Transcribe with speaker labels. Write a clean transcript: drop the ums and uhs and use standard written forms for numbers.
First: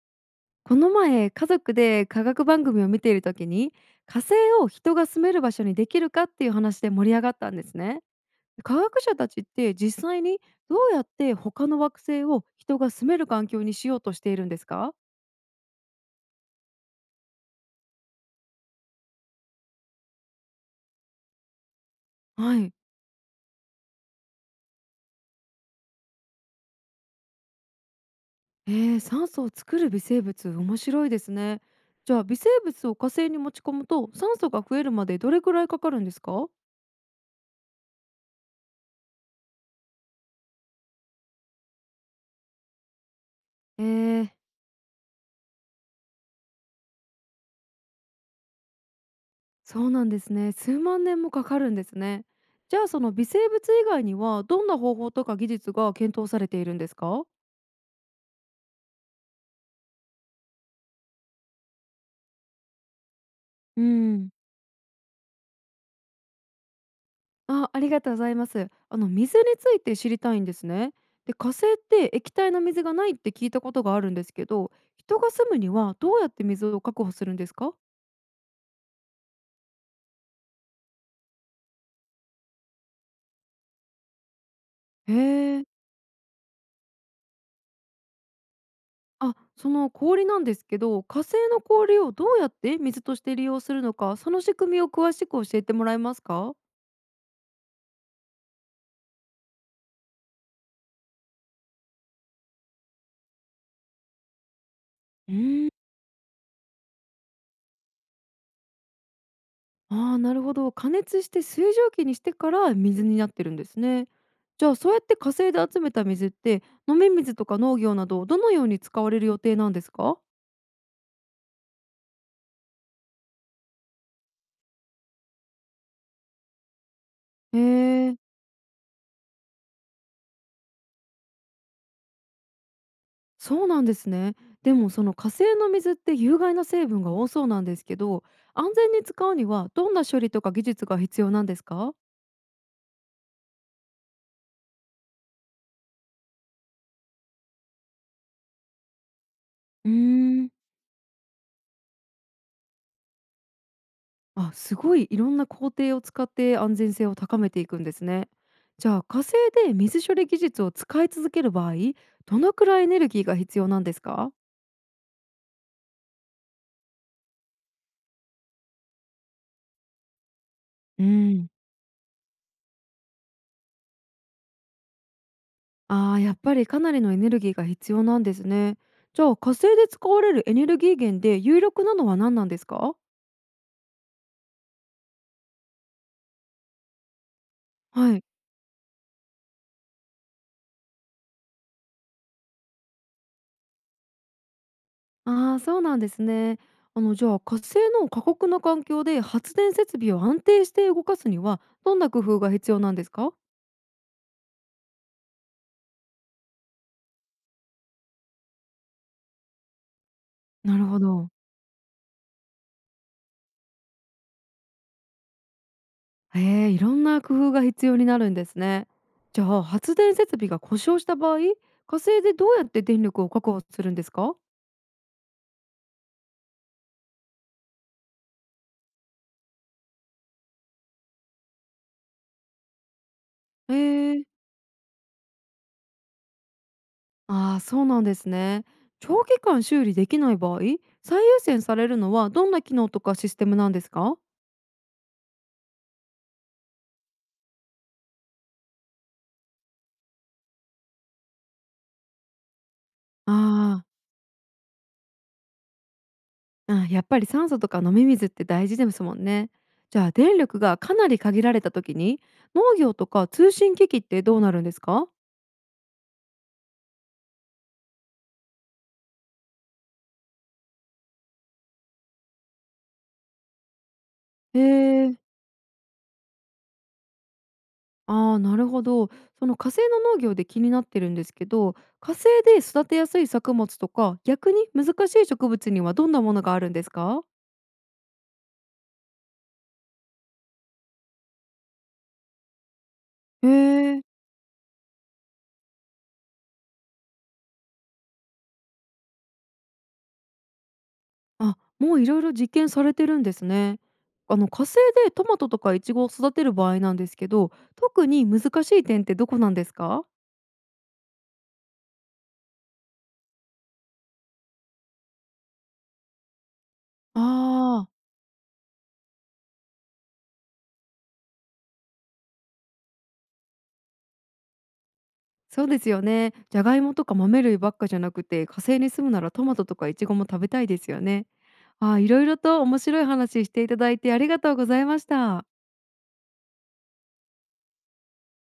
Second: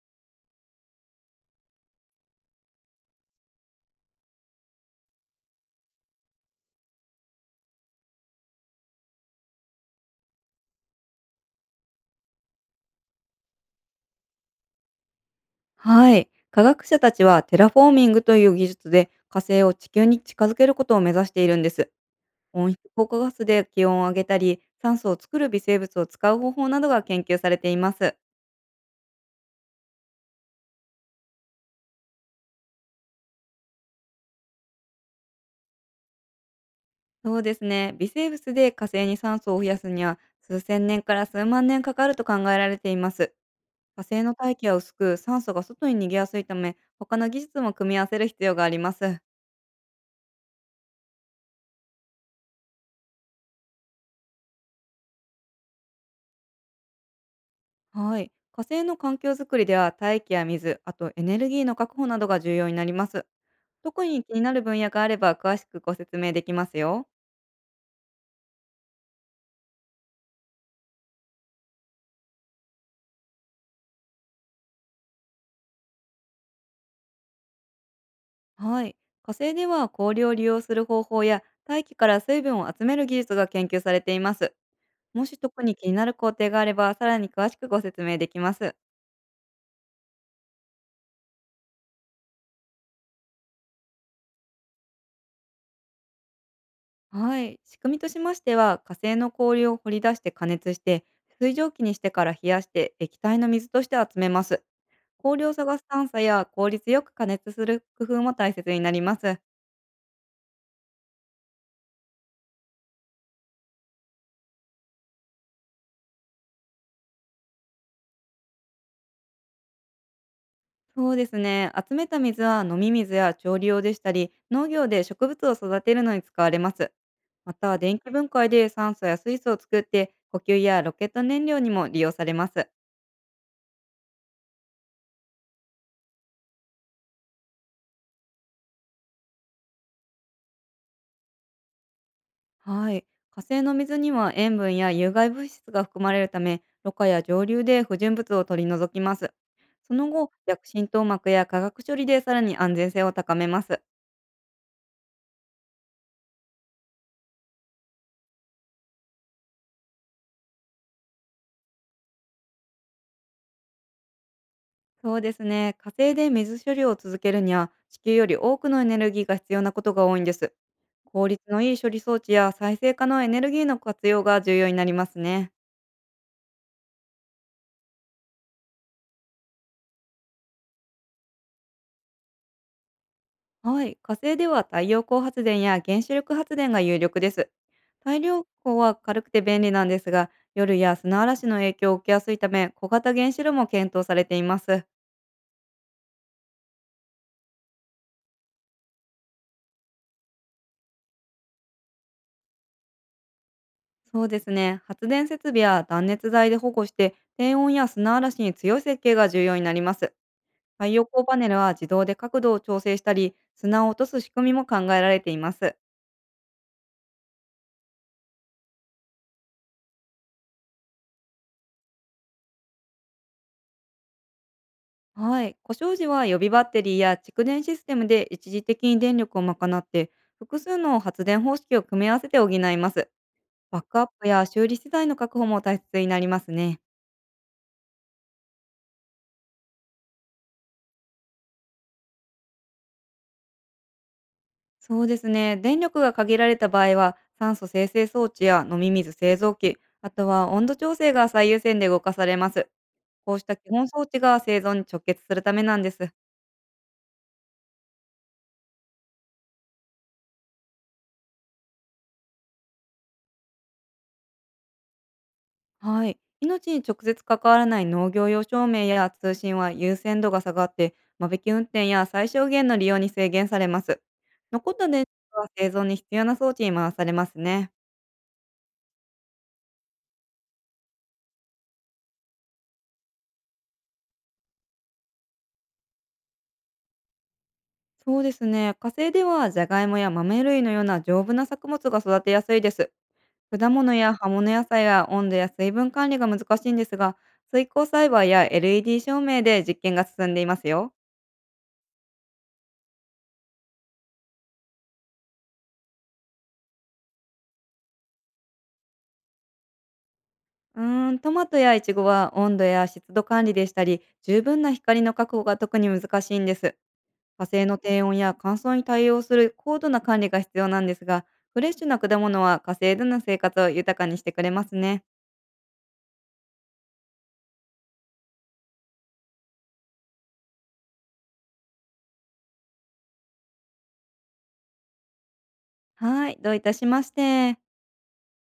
Speaker 1: この前家族で科学番組を見ている時に火星を人が住める場所にできるかっていう話で盛り上がったんですね。科学者たちって実際にどうやって他の惑星を人が住める環境にしようとしているんですか？
Speaker 2: はい。科学者たちはテラフォーミングという技術で火星を地球に近づけることを目指しているんです。
Speaker 1: は
Speaker 2: 温
Speaker 1: い。
Speaker 2: 室効果ガスで気温を上げたり、酸素を作る微生物を使う方法などが研究されています。
Speaker 1: え酸素を作る微生物面白いですね。じゃあ微生物を火星に持ち込むと酸素が増えるまでどれくらいかかるんですか？
Speaker 2: そうですね。微生物で火星に酸素を増やすには数千年から数万年かかると考えられています。
Speaker 1: え
Speaker 2: 火星
Speaker 1: ー
Speaker 2: の大気は薄く酸素が外に逃げやすいため、他の技術も組み合わせる必要があります。
Speaker 1: そうなんですね。数万年もかかるんですね。じゃあその微生物以外にはどんな方法とか技術が検討されているんですか？
Speaker 2: はい。火星の環境づくりでは大気や水、あとエネルギーの確保などが重要になります。
Speaker 1: う
Speaker 2: 特に
Speaker 1: ん。
Speaker 2: 気になる分野があれば詳しくご説明できますよ。
Speaker 1: あ、ありがとうございます。あの水について知りたいんですね。で、火星って液体の水がないって聞いたことがあるんですけど、人が住むにはどうやって水を確保するんですか？
Speaker 2: はい。火星では氷を利用する方法や大気から水分を集める技術が研究されています。
Speaker 1: へ
Speaker 2: もし特
Speaker 1: え。
Speaker 2: に気になる工程があればさらに詳しくご説明できます。
Speaker 1: あ、その氷なんですけど、火星の氷をどうやって水として利用するのか、その仕組みを詳しく教えてもらえますか？
Speaker 2: はい。仕組みとしましては、火星の氷を掘り出して加熱して水蒸気にしてから冷やして液体の水として集めます。
Speaker 1: う
Speaker 2: 氷を
Speaker 1: ーん。
Speaker 2: 探す探査や効率よく加熱する工夫も大切になります。
Speaker 1: ああ、なるほど。加熱して水蒸気にしてから水になってるんですね。じゃあそうやって火星で集めた水って飲み水とか農業などどのように使われる予定なんですか？
Speaker 2: そうですね。集めた水は飲み水や調理用でしたり、農業で植物を育てるのに使われます。ま
Speaker 1: へ
Speaker 2: た、電気
Speaker 1: え、
Speaker 2: 分解で酸素や水素を作って、呼吸やロケット燃料にも利用されます。
Speaker 1: そうなんですね。でもその火星の水って有害な成分が多そうなんですけど、安全に使うにはどんな処理とか技術が必要なんですか？
Speaker 2: はい。火星の水には塩分や有害物質が含まれるため、ろ過や蒸留で不純物を取り除きます。
Speaker 1: うー
Speaker 2: その後、
Speaker 1: ん。
Speaker 2: 薬浸透膜や化学処理でさらに安全性を高めます。
Speaker 1: あ、すごいいろんな工程を使って安全性を高めていくんですね。じゃあ火星で水処理技術を使い続ける場合どのくらいエネルギーが必要なんですか？
Speaker 2: そうですね。火星で水処理を続けるには、地球より多くのエネルギーが必要なことが多いんです。
Speaker 1: う
Speaker 2: 効率
Speaker 1: ん。
Speaker 2: のいい処理装置や再生可能エネルギーの活用が重要になりますね。
Speaker 1: あー、やっぱりかなりのエネルギーが必要なんですね。じゃあ火星で使われるエネルギー源で有力なのは何なんですか？
Speaker 2: はい、火星では太陽光発電や原子力発電が有力です。太
Speaker 1: はい。
Speaker 2: 陽光は軽くて便利なんですが、夜や砂嵐の影響を受けやすいため、小型原子炉も検討されています。
Speaker 1: ああ、そうなんですね。あの、じゃあ火星の過酷な環境で発電設備を安定して動かすにはどんな工夫が必要なんですか？
Speaker 2: そうですね、発電設備や断熱材で保護して、低温や砂嵐に強い設計が重要になります。
Speaker 1: なる
Speaker 2: 太
Speaker 1: ほ
Speaker 2: 陽光
Speaker 1: ど。
Speaker 2: パネルは自動で角度を調整したり、砂を落とす仕組みも考えられています。
Speaker 1: へえ、いろんな工夫が必要になるんですね。じゃあ発電設備が故障した場合、火星でどうやって電力を確保するんですか？
Speaker 2: はい。故障時は予備バッテリーや蓄電システムで一時的に電力を賄って、複数の発電方式を組み合わせて補います。
Speaker 1: へ
Speaker 2: バックアッ
Speaker 1: え、
Speaker 2: プや修理資材の確保も大切になりますね。
Speaker 1: ああ、そうなんですね。長期間修理できない場合、最優先されるのはどんな機能とかシステムなんですか？
Speaker 2: そうですね。電力が限られた場合は、酸素生成装置や飲み水製造機、あとは温度調整が最優先で動かされます。
Speaker 1: あ
Speaker 2: こうした基本装
Speaker 1: ー、
Speaker 2: 置が生存に直結するためなんです。
Speaker 1: あ、やっぱり酸素とか飲み水って大事ですもんね。じゃあ電力がかなり限られた時に農業とか通信機器ってどうなるんですか？
Speaker 2: はい。命に直接関わらない農業用照明や通信は優先度が下がって、間引き運転や最小限の利用に制限されます。
Speaker 1: へ
Speaker 2: 残った電
Speaker 1: え。
Speaker 2: 力は生存に必要な装置に回されますね。
Speaker 1: ああ、なるほど。その火星の農業で気になってるんですけど、火星で育てやすい作物とか、逆に難しい植物にはどんなものがあるんですか？
Speaker 2: そうですね。火星ではジャガイモや豆類のような丈夫な作物が育てやすいです。
Speaker 1: へ
Speaker 2: 果物
Speaker 1: え。
Speaker 2: や葉物野菜は温度や水分管理が難しいんですが、水耕栽培や LED 照明で実験が進んでいますよ。
Speaker 1: あ、もういろいろ実験されてるんですね。あの、火星でトマトとかイチゴを育てる場合なんですけど、特に難しい点ってどこなんですか？
Speaker 2: うーん、トマトやイチゴは温度や湿度管理でしたり、十分な光の確保が特に難しいんです。火星の
Speaker 1: ああー、
Speaker 2: 低温や乾燥に対応する高度な管理が必要なんですが、フレッシュな果物は火星での生活を豊かにしてくれますね。
Speaker 1: そうですよね。じゃがいもとか豆類ばっかじゃなくて、火星に住むならトマトとかイチゴも食べたいですよね。ああ、いろいろと面白い話していただいてありがとうございました。
Speaker 2: はい、どういたしまして。